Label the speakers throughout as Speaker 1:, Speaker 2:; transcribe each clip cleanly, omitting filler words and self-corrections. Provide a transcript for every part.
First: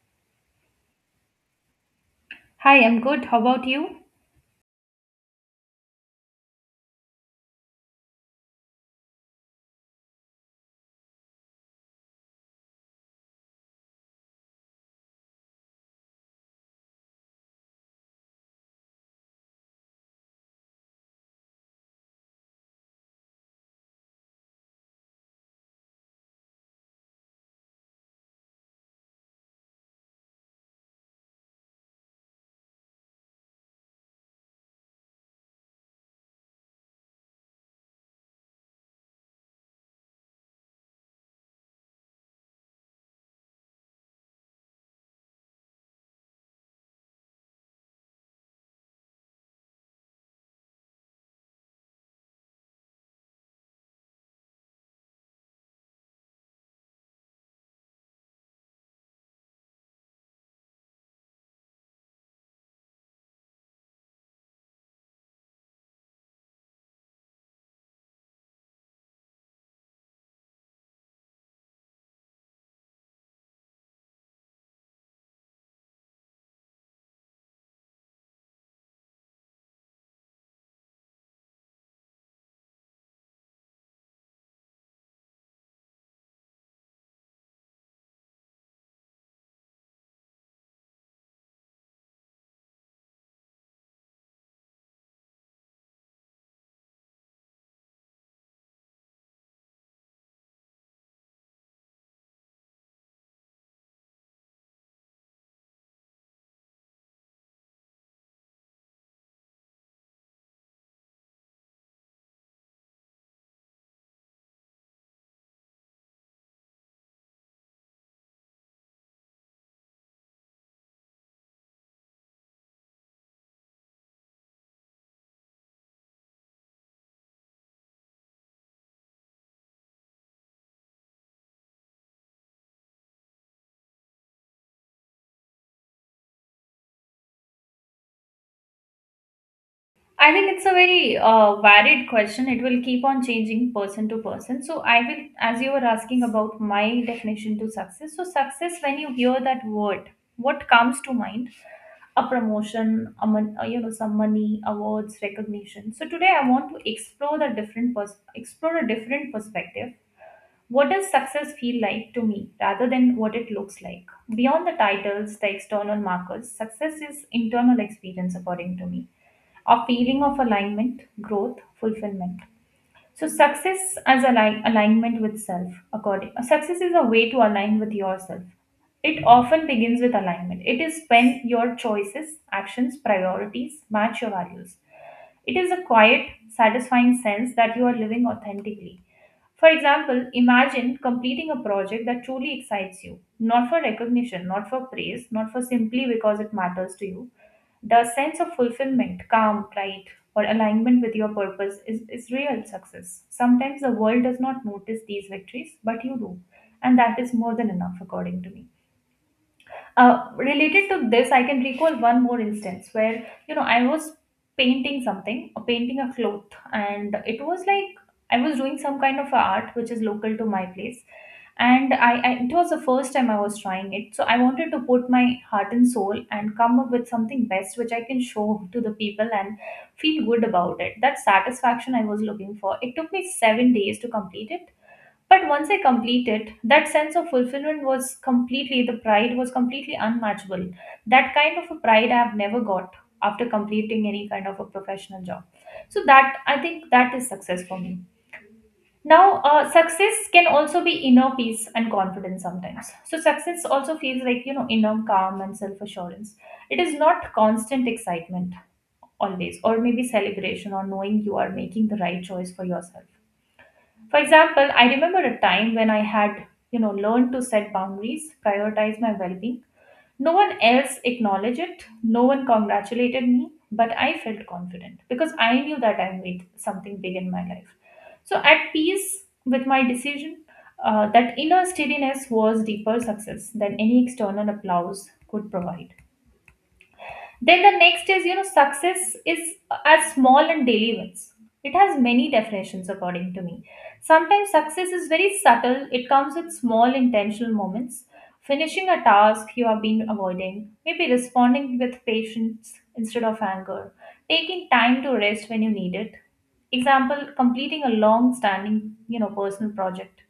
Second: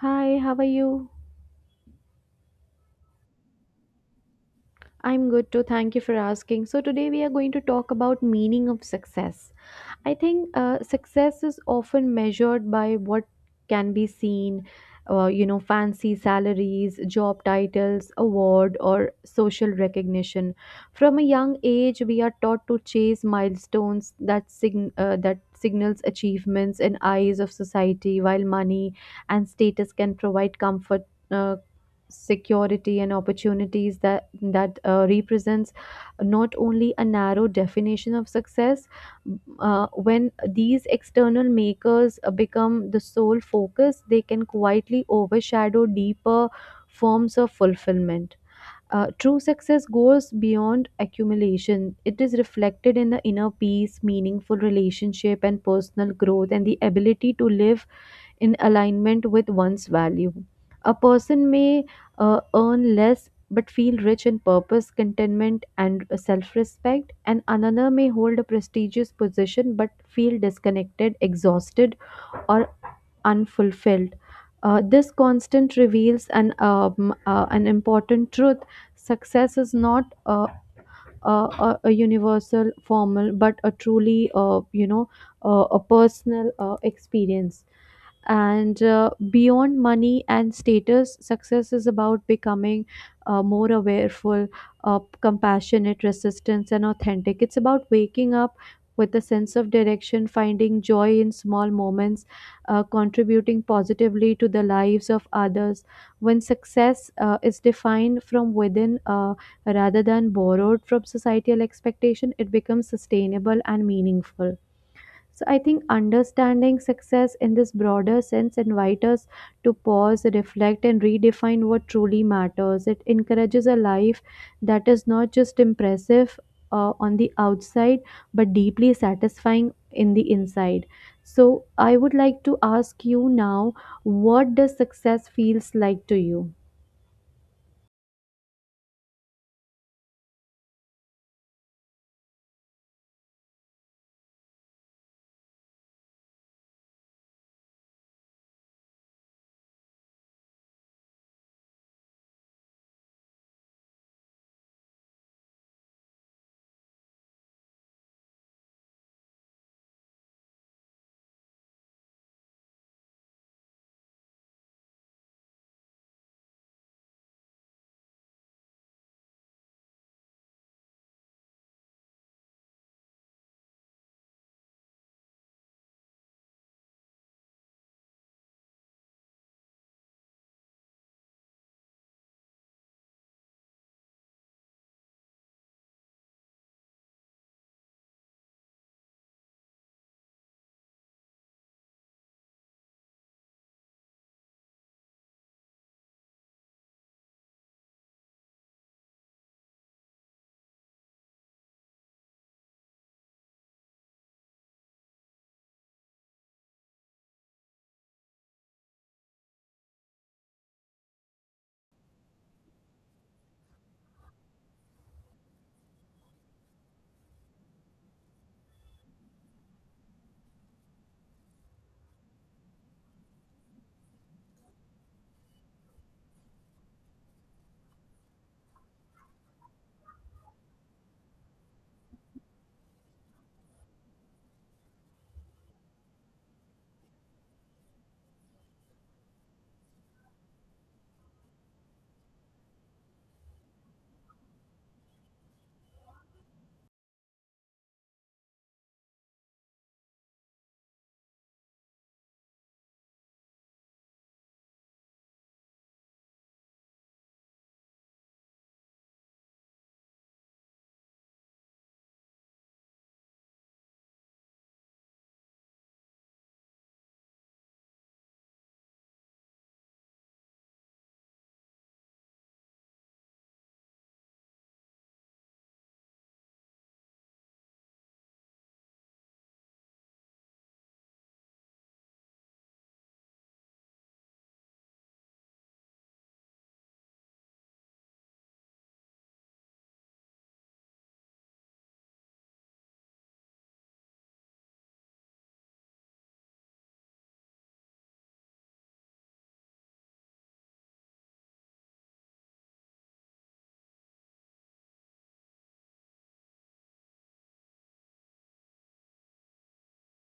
Speaker 1: Hi, how are you?
Speaker 2: Hi, I'm good. How about you?
Speaker 1: I'm good too. Thank you for asking. So today we are going to talk about meaning of success. I think success is often measured by what can be seen, fancy salaries, job titles, award, or social recognition. From a young age, we are taught to chase milestones that sign that signals achievements in eyes of society, while money and status can provide comfort. Uh, Security and opportunities that represents not only a narrow definition of success when these external makers become the sole focus, they can quietly overshadow deeper forms of fulfillment. True success goes beyond accumulation. It is reflected in the inner peace, meaningful relationship, and personal growth, and the ability to live in alignment with one's value. A person may earn less but feel rich in purpose, contentment, and self respect, and another may hold a prestigious position but feel disconnected, exhausted, or unfulfilled. This constant reveals an important truth. Success is not a universal formal, but a truly, a personal experience and beyond money and status, success is about becoming more awareful, compassionate resistance and authentic. It's about waking up with a sense of direction, finding joy in small moments, contributing positively to the lives of others. When success is defined from within, rather than borrowed from societal expectation, it becomes sustainable and meaningful. So I think understanding success in this broader sense invites us to pause, reflect, and redefine what truly matters. It encourages a life that is not just impressive on the outside, but deeply satisfying in the inside. So I would like to ask you now, what does success feels like to you?
Speaker 2: I think it's a very varied question. It will keep on changing person to person. So, I will, as you were asking about my definition to success. So, success, when you hear that word, what comes to mind? A promotion, a mon- you know, some money, awards, recognition. So, today I want to explore a different perspective. What does success feel like to me rather than what it looks like? Beyond the titles, the external markers, success is internal experience, according to me, a feeling of alignment, growth, fulfillment. So, success as alignment with self, according success is a way to align with yourself. It often begins with alignment. It is when your choices, actions, priorities match your values. It is a quiet, satisfying sense that you are living authentically. For example, imagine completing a project that truly excites you, not for recognition, not for praise, not for simply because it matters to you. The sense of fulfillment, calm, pride, or alignment with your purpose is real success. Sometimes the world does not notice these victories, but you do. And that is more than enough, according to me. Related to this, I can recall one more instance where I was painting something, painting a cloth, and it was like I was doing some kind of a art which is local to my place, and I it was the first time I was trying it, so I wanted to put my heart and soul and come up with something best which I can show to the people and feel good about it. That satisfaction I was looking for. It took me 7 days to complete it, but once I completed, that sense of fulfillment was completely, the pride was completely unmatchable. That kind of a pride I have never got after completing any kind of a professional job. So that, I think that is success for me. Now, success can also be inner peace and confidence sometimes. So success also feels like, inner calm and self-assurance. It is not constant excitement always, or maybe celebration or knowing you are making the right choice for yourself. For example, I remember a time when I had, learned to set boundaries, prioritize my well-being. No one else acknowledged it, no one congratulated me, but I felt confident because I knew that I made something big in my life. So at peace with my decision, that inner steadiness was deeper success than any external applause could provide. Then the next is, success is as small and daily wins. It has many definitions according to me. Sometimes success is very subtle, it comes with small intentional moments. Finishing a task you have been avoiding, maybe responding with patience instead of anger, taking time to rest when you need it. Example, completing a long standing, personal project,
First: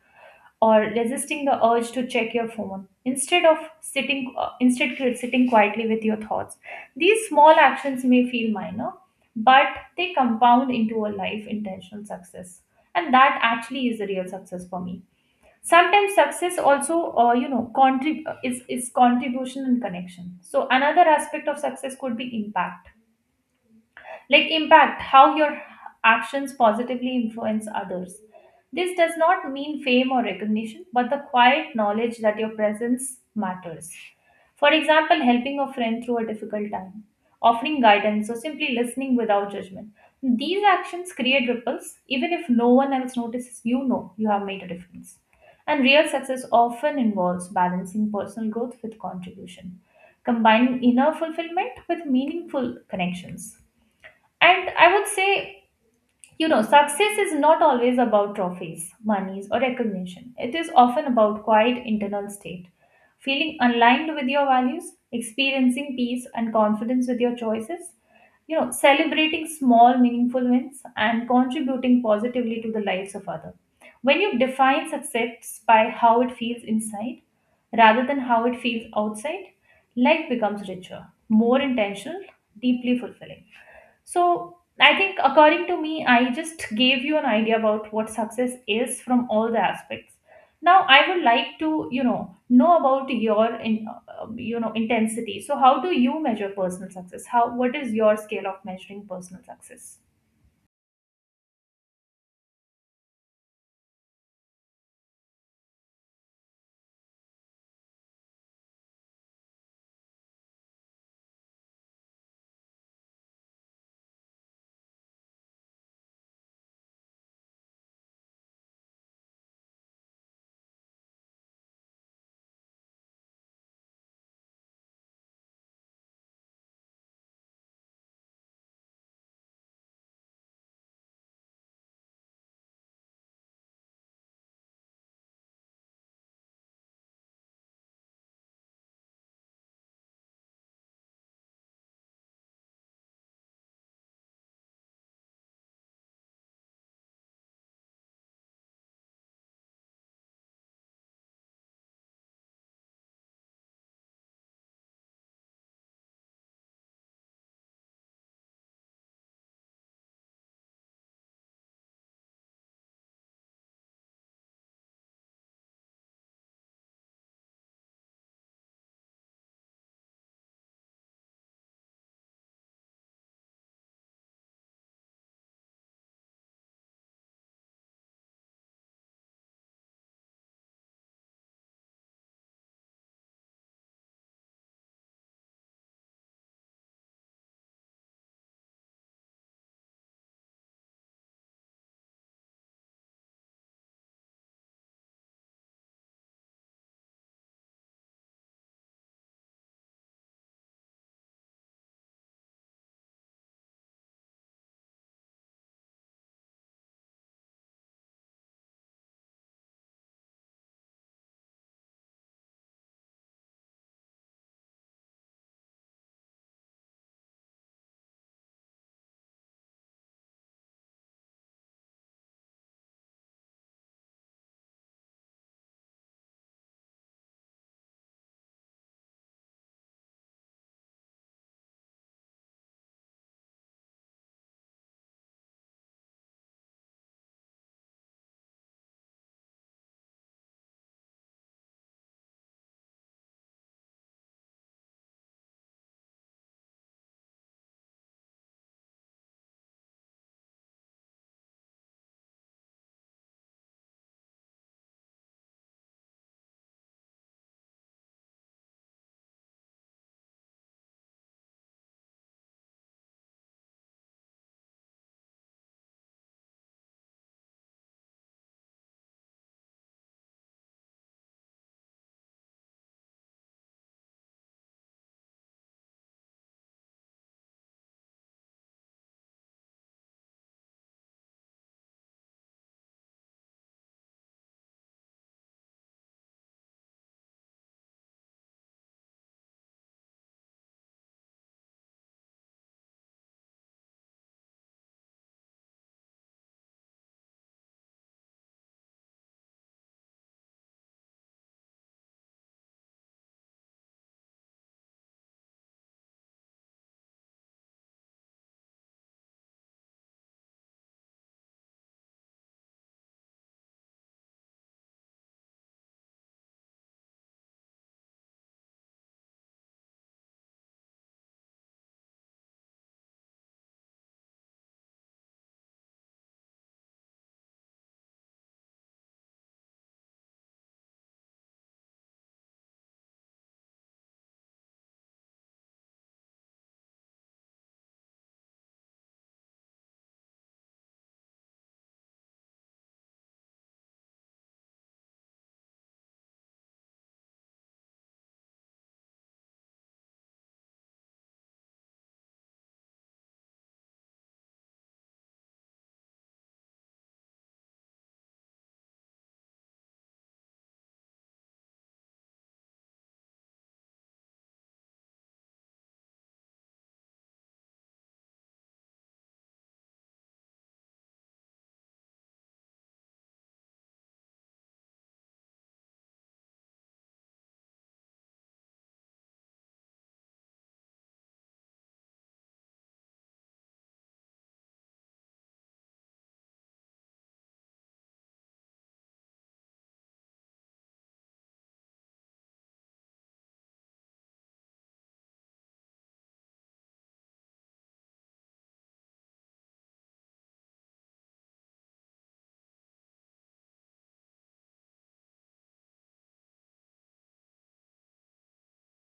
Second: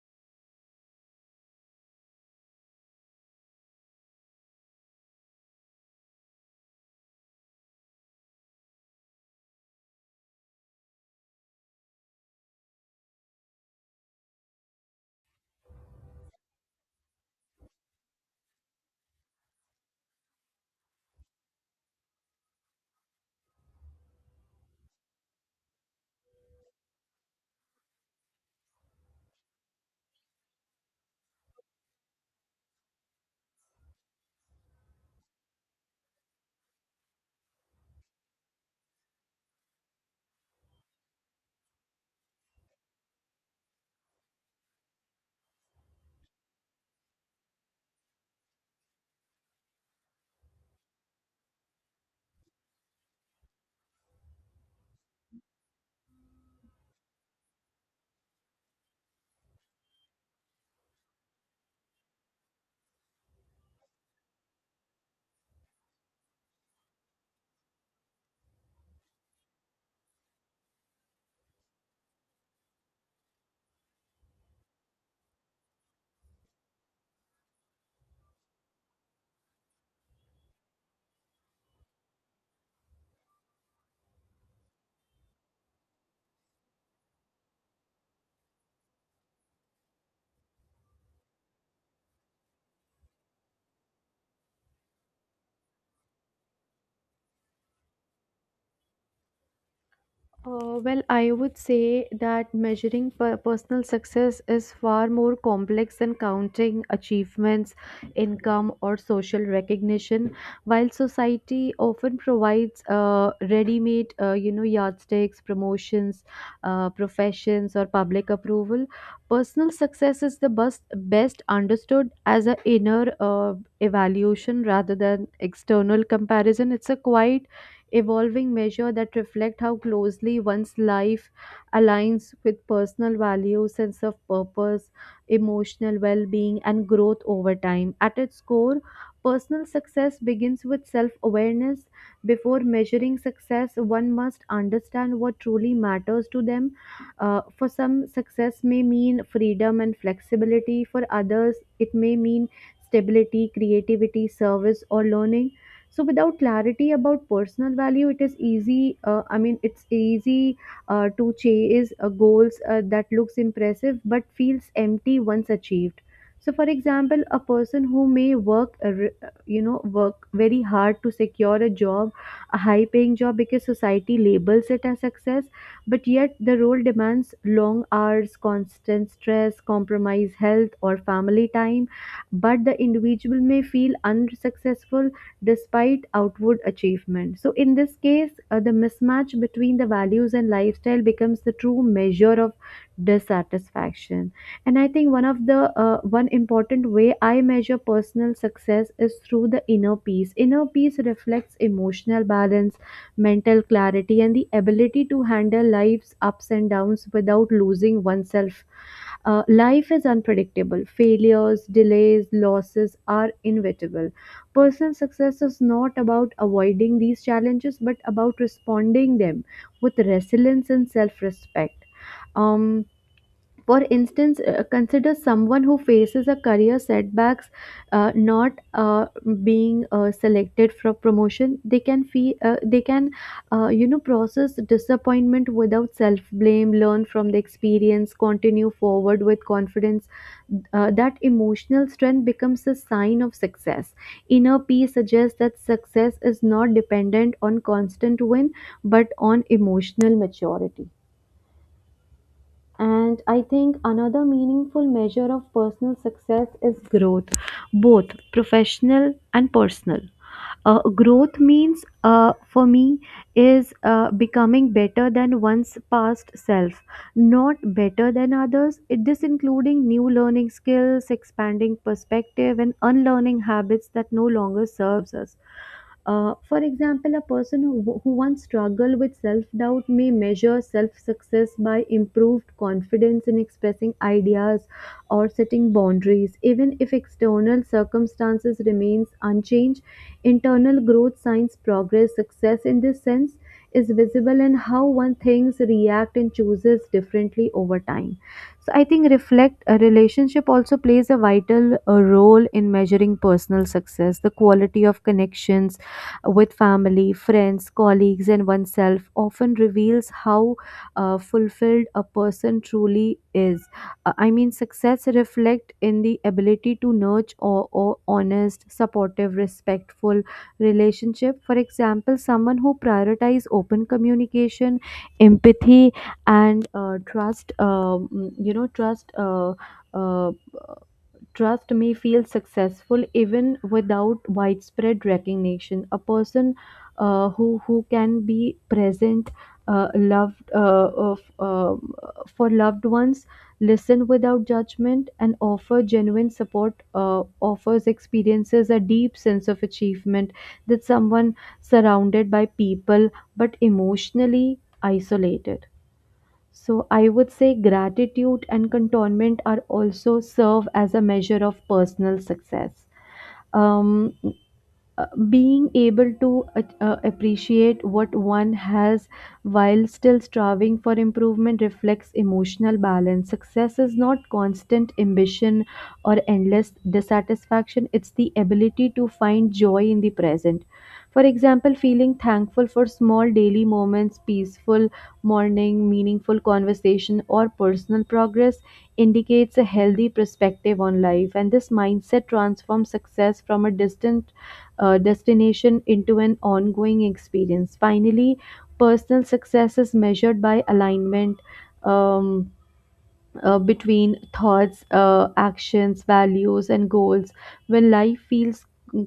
Speaker 2: or resisting the urge to check your phone instead of sitting quietly with your thoughts. These small actions may feel minor, but they compound into a life intentional success, and that actually is the real success for me. Sometimes success also is contribution and connection. So another aspect of success could be impact, like impact how your actions positively influence others. This does not mean fame or recognition, but the quiet knowledge that your presence matters. For example, helping a friend through a difficult time, offering guidance, or simply listening without judgment. These actions create ripples, even if no one else notices, you have made a difference. And real success often involves balancing personal growth with contribution, combining inner fulfillment with meaningful connections. And I would say, success is not always about trophies, monies, or recognition. It is often about quiet internal state, feeling aligned with your values, experiencing peace and confidence with your choices, celebrating small, meaningful wins, and contributing positively to the lives of others. When you define success by how it feels inside rather than how it feels outside, life becomes richer, more intentional, deeply fulfilling. So, I think according to me, I just gave you an idea about what success is from all the aspects. Now, I would like to, know about your, intensity. So, how do you measure personal success? How, what is your scale of measuring personal success?
Speaker 1: Well, I would say that measuring personal success is far more complex than counting achievements, income, or social recognition. While society often provides ready-made, yardsticks, promotions, professions, or public approval, personal success is the best best understood as an inner evaluation rather than external comparison. It's a quiet evolving measure that reflect how closely one's life aligns with personal values, sense of purpose, emotional well-being, and growth over time. At its core, personal success begins with self-awareness. Before measuring success, one must understand what truly matters to them. For some, success may mean freedom and flexibility. For others, it may mean stability, creativity, service, or learning. So without clarity about personal value, it is easy, I mean it's easy to chase goals that looks impressive but feels empty once achieved. So for example, a person who may work, work very hard to secure a job, a high paying job, because society labels it as success, but yet the role demands long hours, constant stress, compromise health or family time, but the individual may feel unsuccessful despite outward achievement. So, in this case, the mismatch between the values and lifestyle becomes the true measure of dissatisfaction. And I think one of the one important way I measure personal success is through the inner peace. Inner peace reflects emotional balance, mental clarity, and the ability to handle life's ups and downs without losing oneself. Life is unpredictable. Failures, delays, losses are inevitable. Personal success is not about avoiding these challenges but about responding them with resilience and self-respect. Um for instance, consider someone who faces a career setbacks, not being selected for promotion. They can, process disappointment without self blame. Learn from the experience. Continue forward with confidence. That emotional strength becomes a sign of success. Inner peace suggests that success is not dependent on constant win, but on emotional maturity. And I think another meaningful measure of personal success is growth, both professional and personal. Growth means, for me, is becoming better than one's past self, not better than others. This including new learning skills, expanding perspective, and unlearning habits that no longer serves us. For example, who once struggled with self doubt may measure self success by improved confidence in expressing ideas or setting boundaries. Even if external circumstances remains unchanged, internal growth signs progress. Success in this sense is visible in how one thinks, react, and chooses differently over time. So I think reflect a relationship also plays a vital role in measuring personal success, the quality of connections with family, friends, colleagues, and oneself often reveals how fulfilled a person truly is. I mean, success reflect in the ability to nurture or honest, supportive, respectful relationship. For example, someone who prioritizes open communication, empathy, and trust you know trust uh, trust may feel successful even without widespread recognition. A person, who can be present, uh, loved uh, of, uh, for loved ones, listen without judgment, and offer genuine support, offers experiences a deep sense of achievement that someone surrounded by people but emotionally isolated. So I would say gratitude and contentment are also serve as a measure of personal success. Um, Being able to appreciate what one has while still striving for improvement reflects emotional balance. Success is not constant ambition or endless dissatisfaction, it's the ability to find joy in the present. For example, feeling thankful for small daily moments, peaceful morning, meaningful conversation, or personal progress indicates a healthy perspective on life. And this mindset transforms success from a distant destination into an ongoing experience. Finally, personal success is measured by alignment. Um, Between thoughts, actions, values, and goals. When life feels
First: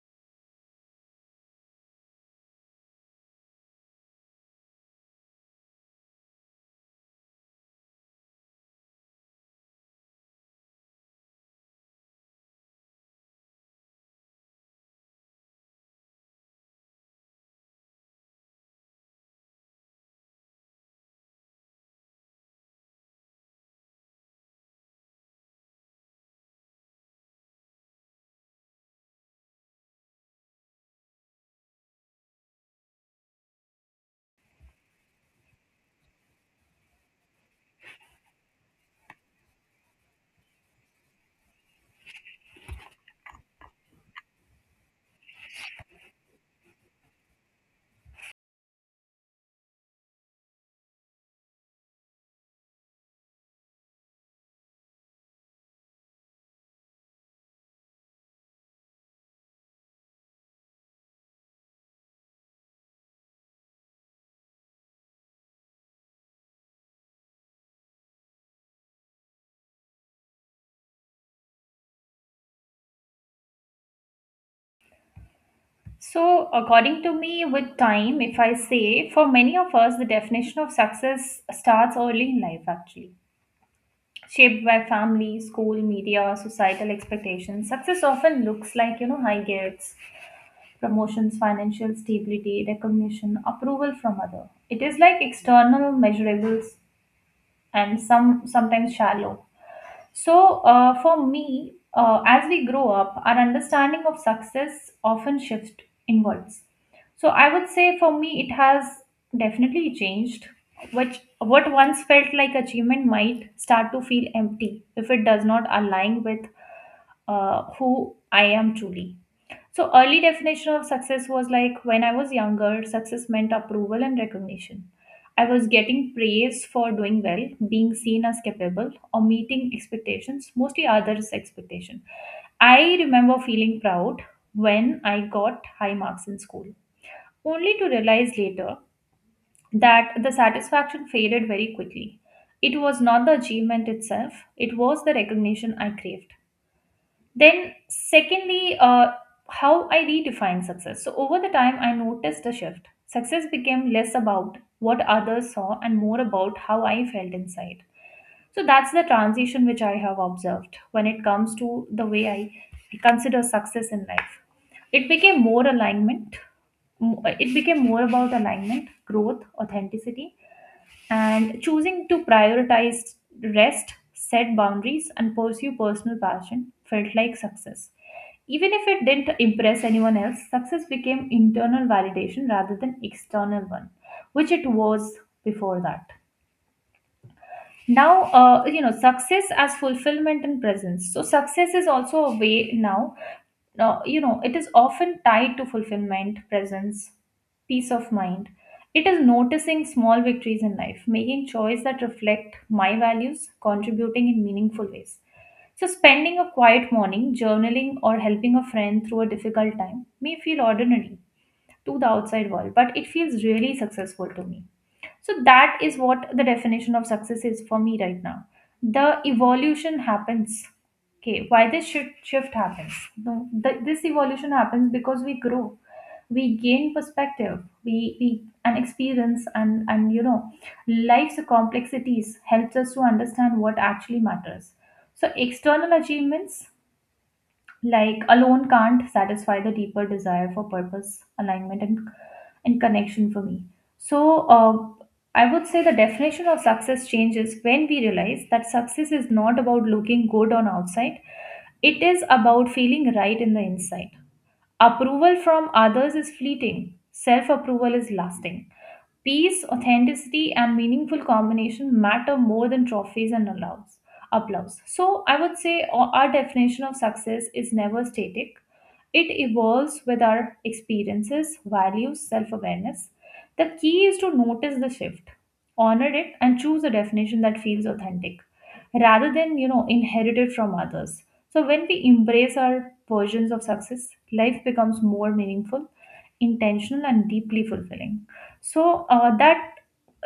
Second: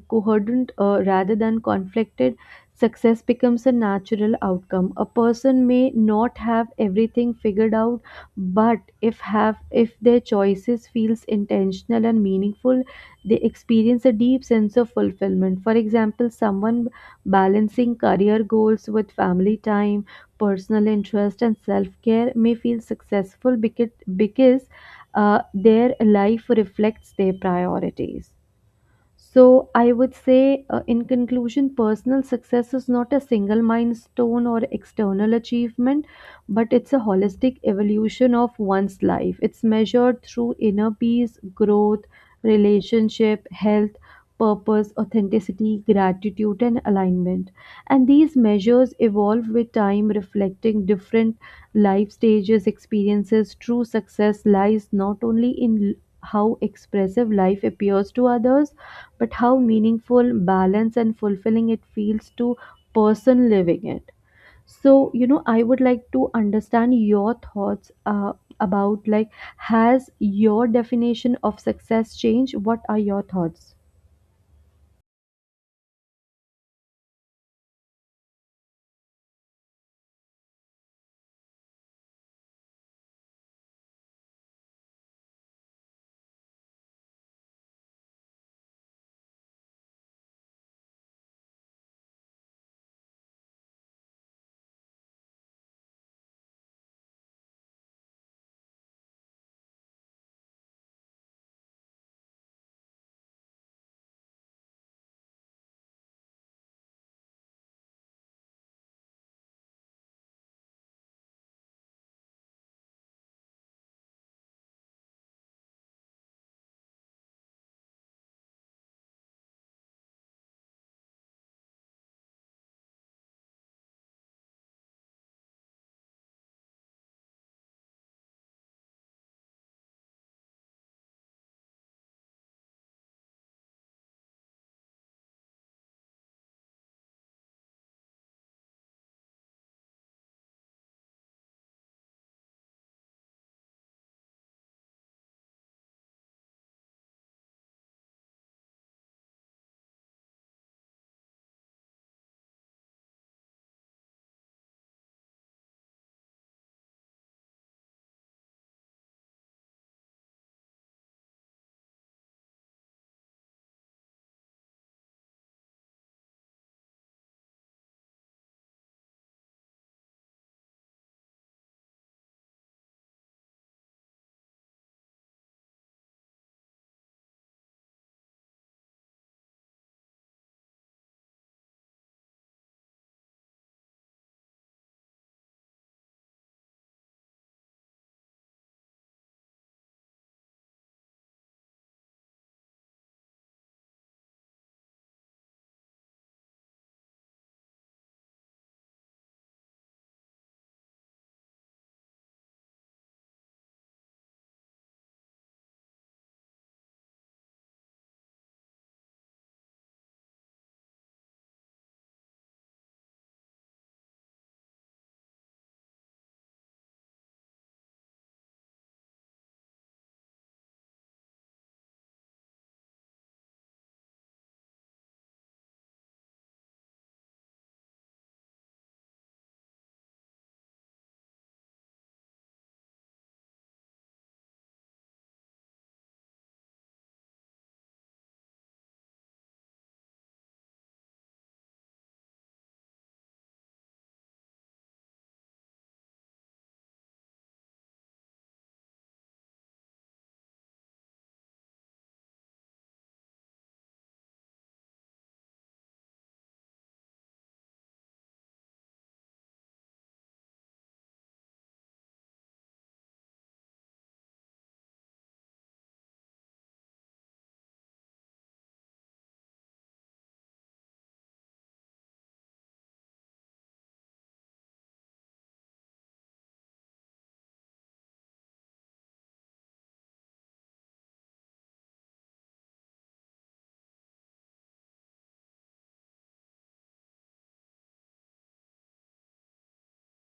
Speaker 1: coherent rather than conflicted, success becomes a natural outcome. A person may not have everything figured out, but if their choices feels intentional and meaningful, they experience a deep sense of fulfillment. For example, someone balancing career goals with family time, personal interest and self care may feel successful because their life reflects their priorities. So, I would say, in conclusion, personal success is not a single milestone or external achievement, but it's a holistic evolution of one's life. It's measured through inner peace, growth, relationship, health, purpose, authenticity, gratitude, and alignment. And these measures evolve with time, reflecting different life stages, experiences. True success lies not only in how expressive life appears to others but how meaningful, balanced, and fulfilling it feels to person living it. So, you know, I would like to understand your thoughts about like, has your definition of success changed? What are your thoughts?
Speaker 2: So, according to me, with time, if I say, for many of us, the definition of success starts early in life actually. Shaped by family, school, media, societal expectations, success often looks like, high grades, promotions, financial stability, recognition, approval from other. It is like external measurables and sometimes shallow. So for me, as we grow up, our understanding of success often shifts inwards. So I would say for me, it has definitely changed. Which what once felt like achievement might start to feel empty if it does not align with who I am truly. So early definition of success was like when I was younger, success meant approval and recognition. I was getting praise for doing well, being seen as capable, or meeting expectations, mostly others' expectation. I remember feeling proud when I got high marks in school, only to realize later that the satisfaction faded very quickly. It was not the achievement itself, it was the recognition I craved. Then, secondly, how I redefine success. So, over the time, I noticed a shift. Success became less about what others saw and more about how I felt inside. So, that's the transition which I have observed when it comes to the way I consider success in life. It became more alignment, it became more about alignment, growth, authenticity, and choosing to prioritize rest, set boundaries, and pursue personal passion felt like success. Even if it didn't impress anyone else, success became internal validation rather than external one, which it was before that. Now success as fulfillment and presence. So success is also a way now. It is often tied to fulfillment, presence, peace of mind. It is noticing small victories in life, making choices that reflect my values, contributing in meaningful ways. So spending a quiet morning journaling or helping a friend through a difficult time may feel ordinary to the outside world, but it feels really successful to me. So that is what the definition of success is for me right now. The evolution happens. Okay, why this shift happens. No, this evolution happens because we grow. We gain perspective, we and experience, and life's complexities helps us to understand what actually matters. So external achievements like alone can't satisfy the deeper desire for purpose, alignment, and connection for me. So I would say the definition of success changes when we realize that success is not about looking good on outside. It is about feeling right in the inside. Approval from others is fleeting, self approval is lasting. Peace, authenticity, and meaningful combination matter more than trophies and applause. So, I would say our definition of success is never static. It evolves with our experiences, values, self awareness. The key is to notice the shift, honor it, and choose a definition that feels authentic rather than inherited from others. So when we embrace our versions of success, life becomes more meaningful, intentional, and deeply fulfilling. So that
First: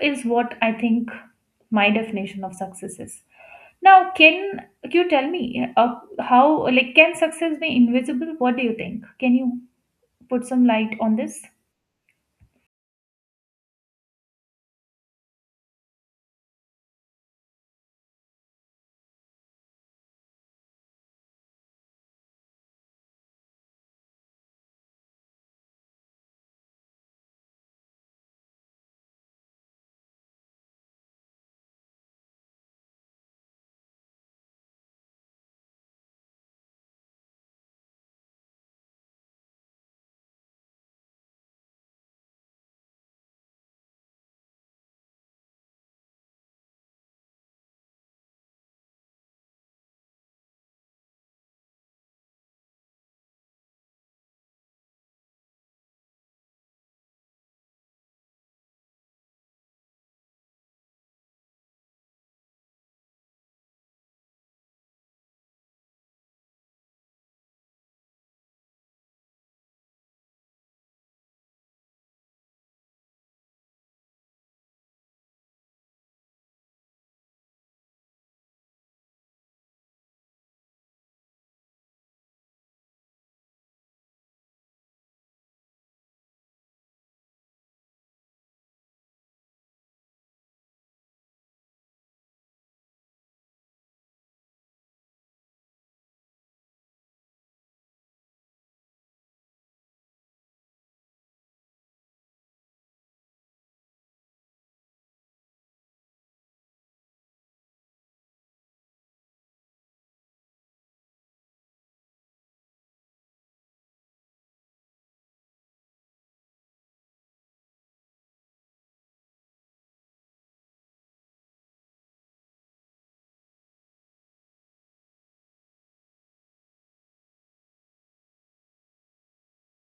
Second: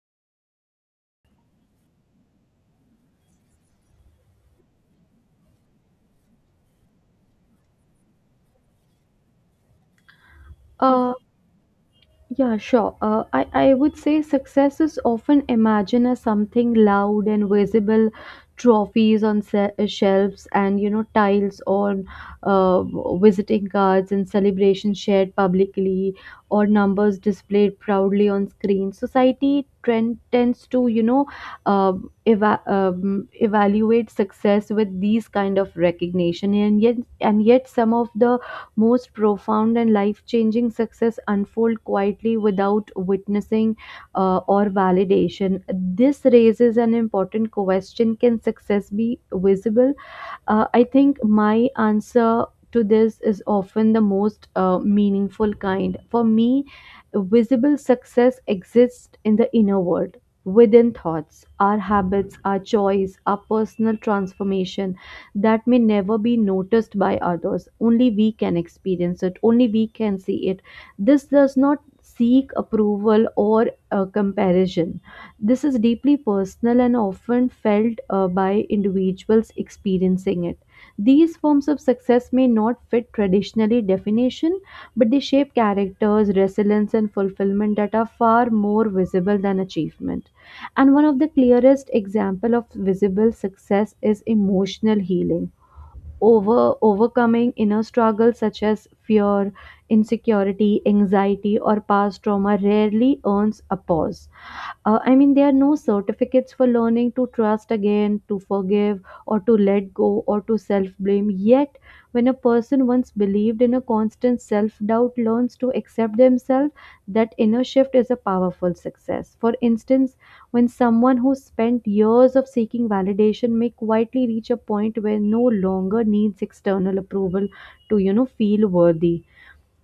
Speaker 2: is what I think my definition of success is. Now, can you tell me, how, like, can success be invisible? What do you think? Can you put some light
Speaker 1: Uh,
Speaker 2: on this?
Speaker 1: Yeah, sure. I would say success is often imagined as something loud and visible, trophies on shelves and, you know, tiles on uh, visiting cards and celebrations shared publicly or numbers displayed proudly on screen. Society trend tends to, you know, evaluate success with these kind of recognition. And yet some of the most profound and life changing success unfold quietly without witnessing or validation. This raises an important question: can success be visible? I think my answer to this is often the most meaningful kind. For me, visible success exists in the inner world, within thoughts, our habits, our choice, our personal transformation that may never be noticed by others. Only we can experience it, only we can see it. This does not seek approval or comparison. This is deeply personal and often felt by individuals experiencing it. These forms of success may not fit traditionally definition, but they shape characters, resilience, and fulfillment that are far more visible than achievement. And one of the clearest example of visible success is emotional healing. Overcoming inner struggles such as fear, insecurity, anxiety, or past trauma rarely earns applause. I mean, there are no certificates for learning to trust again, to forgive, or to let go, or to self blame. Yet, when a person once believed in a constant self doubt learns to accept themselves, that inner shift is a powerful success. For instance, when someone who spent years of seeking validation may quietly reach a point where no longer needs external approval to, you know, feel worthy,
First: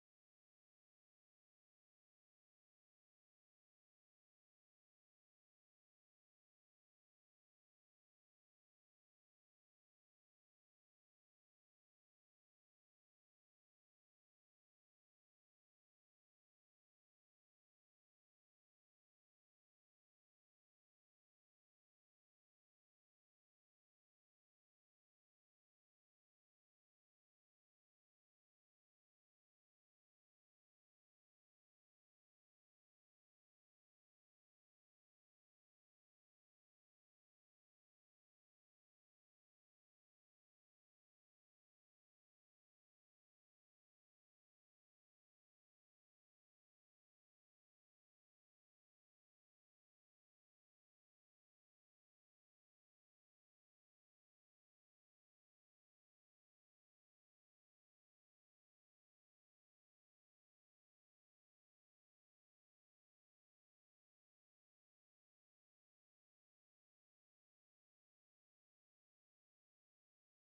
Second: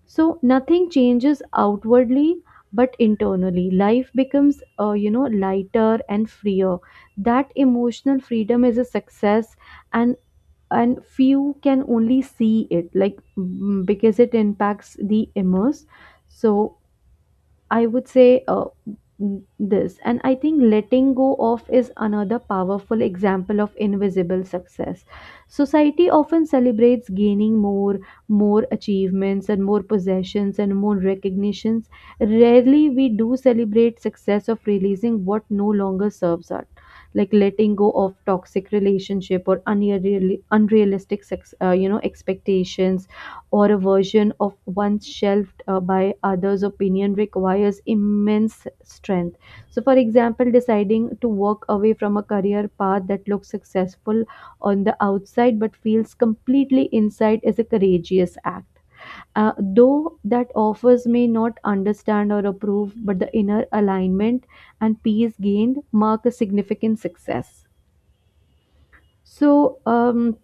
Speaker 1: so nothing changes outwardly, but internally, life becomes, lighter and freer. That emotional freedom is a success, and and few can only see it, like mm, because it impacts the immerse. So I would say and I think letting go of is another powerful example of invisible success. Society often celebrates gaining more, more achievements, and more possessions, and more recognitions. Rarely we do celebrate success of releasing what no longer serves us. Like letting go of toxic relationship or unreal, unrealistic, expectations or a version of once shelved by others' opinion requires immense strength. So, for example, deciding to walk away from a career path that looks successful on the outside but feels completely inside is a courageous act. Though that offers may not understand or approve, but the inner alignment and peace gained mark a significant success. So, um,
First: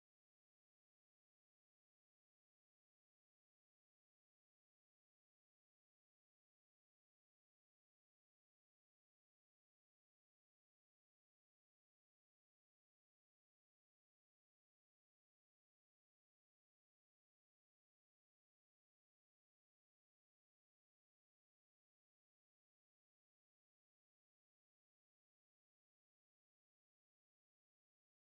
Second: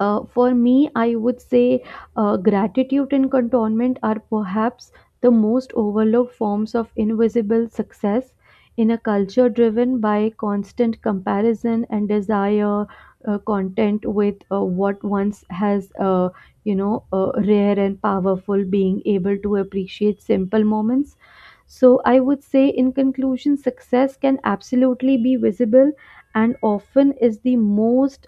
Speaker 1: for me, I would say gratitude and contentment are perhaps the most overlooked forms of invisible success in a culture driven by constant comparison and desire, content with what once has, rare and powerful, being able to appreciate simple moments. So, I would say, in conclusion, success can absolutely be visible and often is the most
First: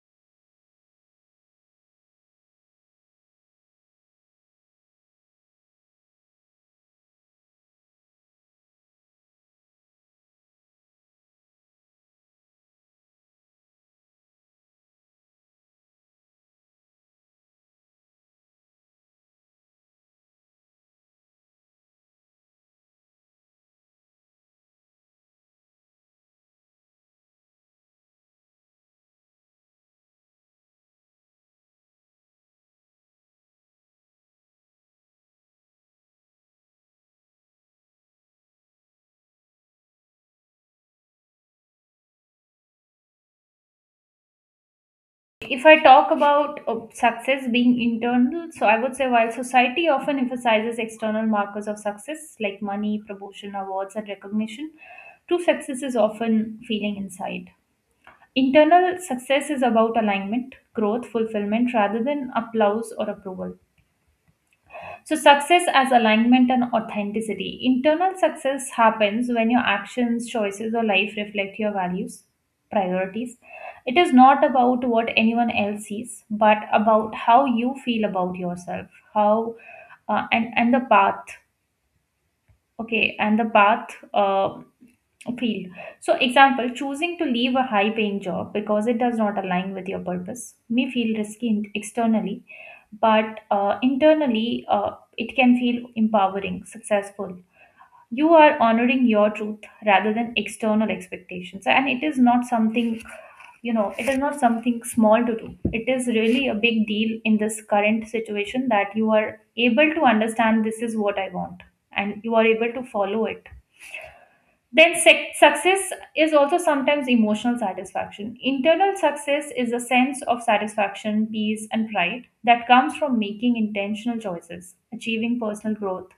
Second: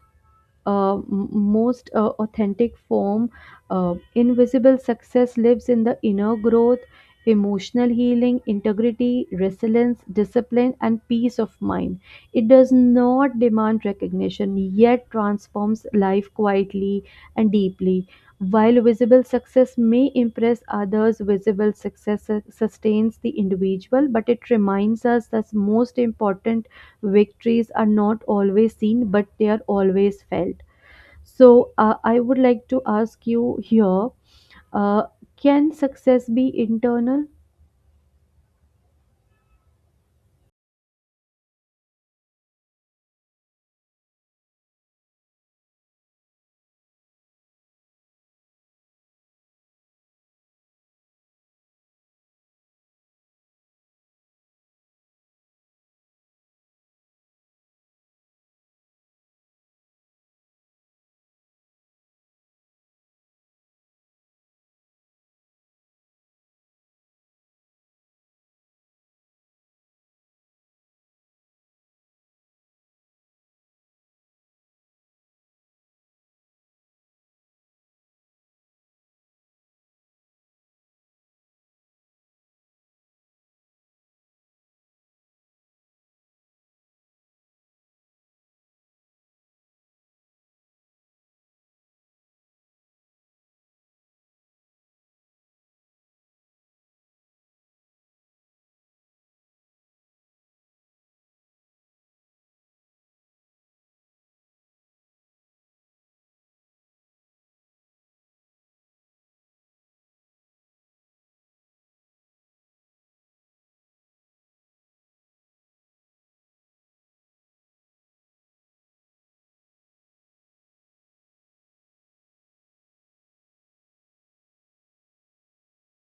Speaker 1: authentic form. Invisible success lives in the inner growth, emotional healing, integrity, resilience, discipline, and peace of mind. It does not demand recognition, yet transforms life quietly and deeply. While visible success may impress others, visible success sustains the individual, but it reminds us that most important victories are not always seen, but they are always felt. So, I would like to ask you here uh, can success be internal?
Speaker 2: If I talk about success being internal, so I would say while society often emphasizes external markers of success like money, promotion, awards, and recognition, true success is often feeling inside. Internal success is about alignment, growth, fulfillment rather than applause or approval. So, success as alignment and authenticity. Internal success happens when your actions, choices, or life reflect your values, priorities. It is not about what anyone else sees, but about how you feel about yourself, how and the path. Okay, and the path field. So, example, choosing to leave a high paying job because it does not align with your purpose may feel risky externally, but internally it can feel empowering, successful. You are honoring your truth rather than external expectations, and it is not something, it is not something small to do. It is really a big deal in this current situation that you are able to understand this is what I want, and you are able to follow it. Then success is also sometimes emotional satisfaction. Internal success is a sense of satisfaction, peace, and pride that comes from making intentional choices, achieving personal growth,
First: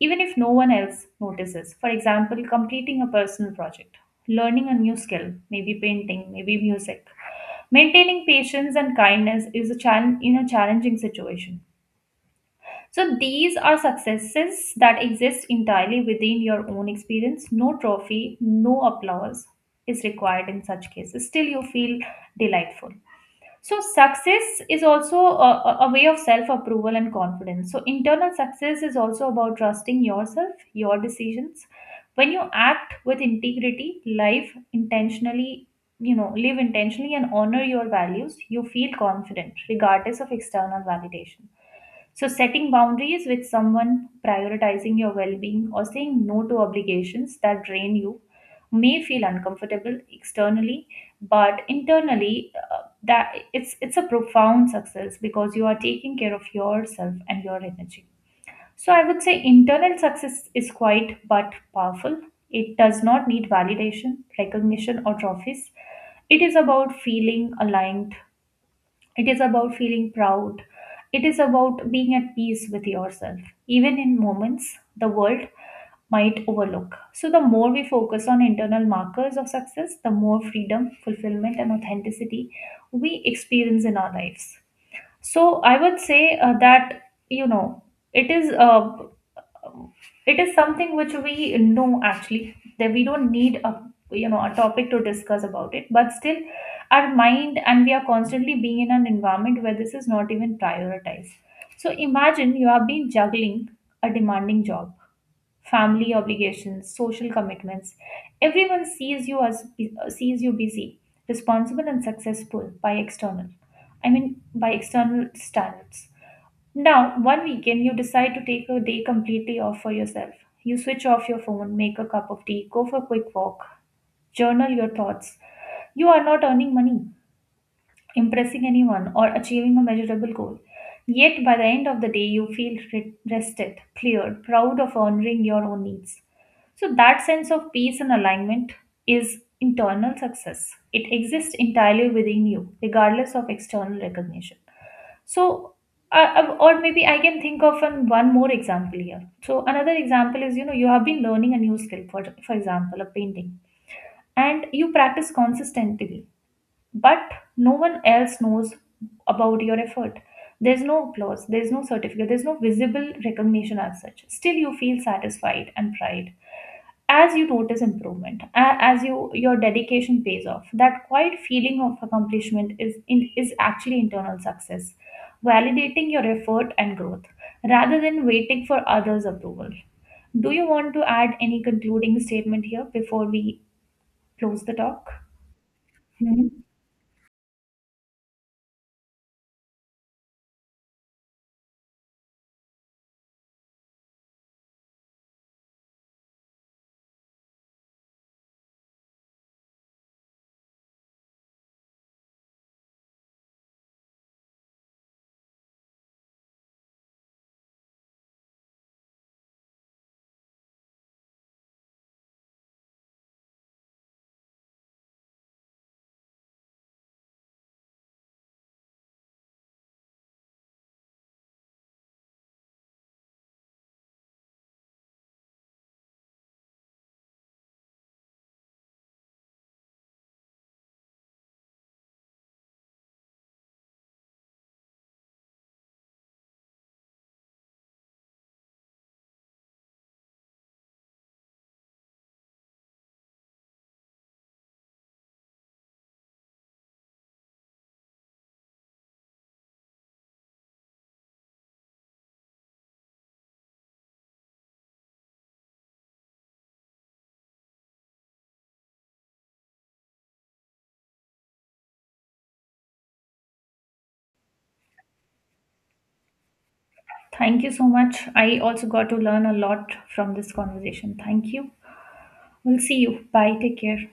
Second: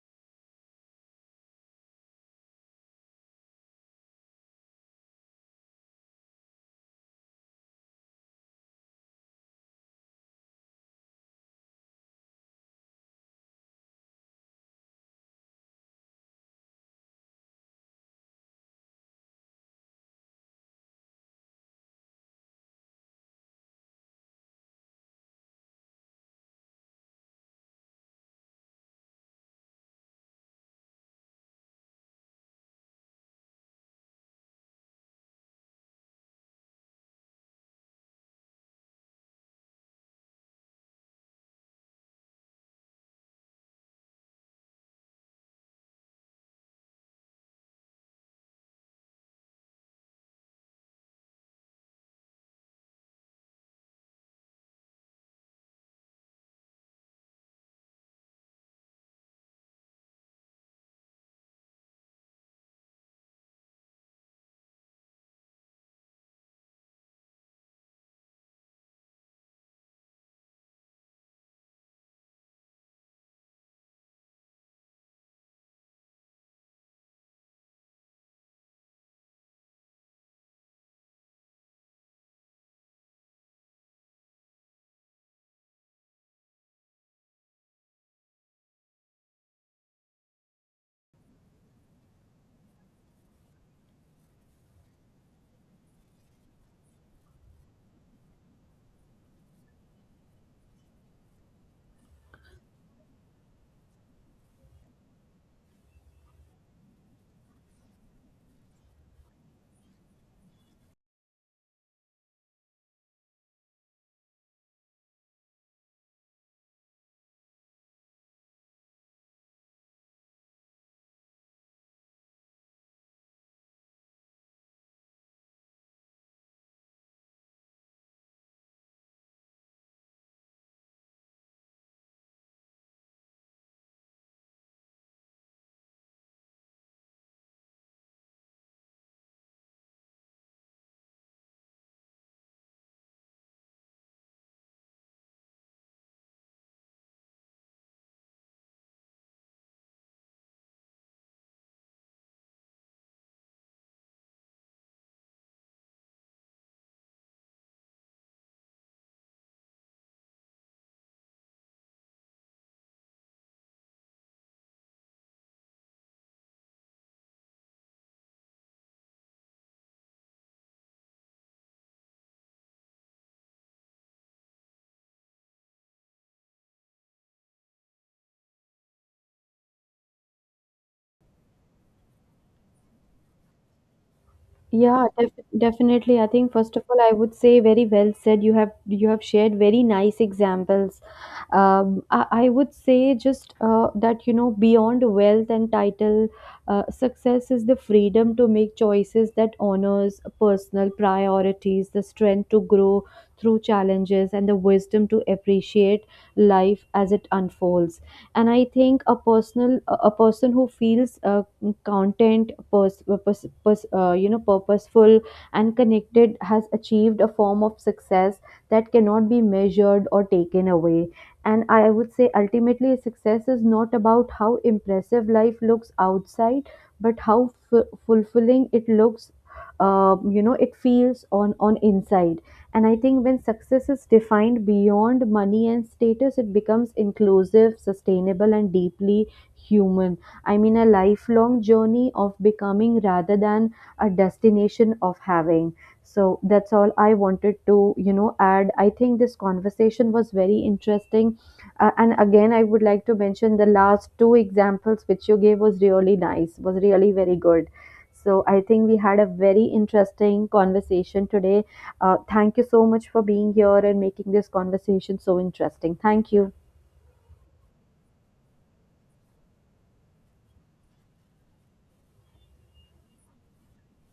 Speaker 2: even if no one else notices. For example, completing a personal project, learning a new skill, maybe painting, maybe music. Maintaining patience and kindness is a challenge in a challenging situation. So these are successes that exist entirely within your own experience. No trophy, no applause is required in such cases. Still, you feel delightful. So, success is also a way of self approval and confidence. So, internal success is also about trusting yourself, your decisions. When you act with integrity, life intentionally, you know, live intentionally and honor your values, you feel confident regardless of external validation. So, setting boundaries with someone, prioritizing your well being, or saying no to obligations that drain you may feel uncomfortable externally, but internally that it's a profound success, because you are taking care of yourself and your energy. So I would say internal success is quite but powerful. It does not need validation, recognition, or trophies. It is about feeling aligned. It is about feeling proud. It is about being at peace with yourself, even in moments the world might overlook. So, the more we focus on internal markers of success, the more freedom, fulfillment, and authenticity we experience in our lives. So, I would say that, you know, it is. It is something which we know actually that we don't need a you know a topic to discuss about it, but still our mind, and we are constantly being in an environment where this is not even prioritized. So imagine you have been juggling a demanding job, family obligations, social commitments. Everyone sees you busy, responsible, and successful by external, I mean, by external standards. Now, one weekend, you decide to take a day completely off for yourself. You switch off your phone, make a cup of tea, go for a quick walk, journal your thoughts. You are not earning money, impressing anyone, or achieving a measurable goal. Yet by the end of the day, you feel rested, cleared, proud of honoring your own needs. So, that sense of peace and alignment is internal success. It exists entirely within you, regardless of external recognition. So, or maybe I can think of one more example here. So, another example is, you have been learning a new skill, for example, a painting, and you practice consistently, but no one else knows about your effort. There's no applause, there's no certificate, there's no visible recognition as such. Still, you feel satisfied and pride as you notice improvement, as you your dedication pays off. That quiet feeling of accomplishment is actually internal success, validating your effort and growth rather than waiting for others' approval. Do you want to add any concluding statement here before we close the
Speaker 1: Yeah,
Speaker 2: talk?
Speaker 1: definitely. I
Speaker 2: Hmm.
Speaker 1: think first of all, I would say very well said. You have shared very nice examples. I would say just that you know beyond wealth and title, success is the freedom to make choices that honors personal priorities, the strength to grow through challenges, and the wisdom to appreciate life as it unfolds. And I think a person who feels content, purposeful and connected has achieved a form of success that cannot be measured or taken away. And I would say ultimately success is not about how impressive life looks outside, but how fulfilling it looks, it feels on inside. And I think when success is defined beyond money and status, it becomes inclusive, sustainable and deeply human. I mean, a lifelong journey of becoming rather than a destination of having. So that's all I wanted to, you know, add. I think this conversation was very interesting. And again, I would like to mention the last two examples which you gave was really nice, was really very good. So I think we had a very interesting conversation today. Thank you so much for being here and making this conversation so interesting. Thank you.
Speaker 2: Thank you so much. I also got to learn a lot from this conversation. Thank you. We'll see you. Bye. Take care.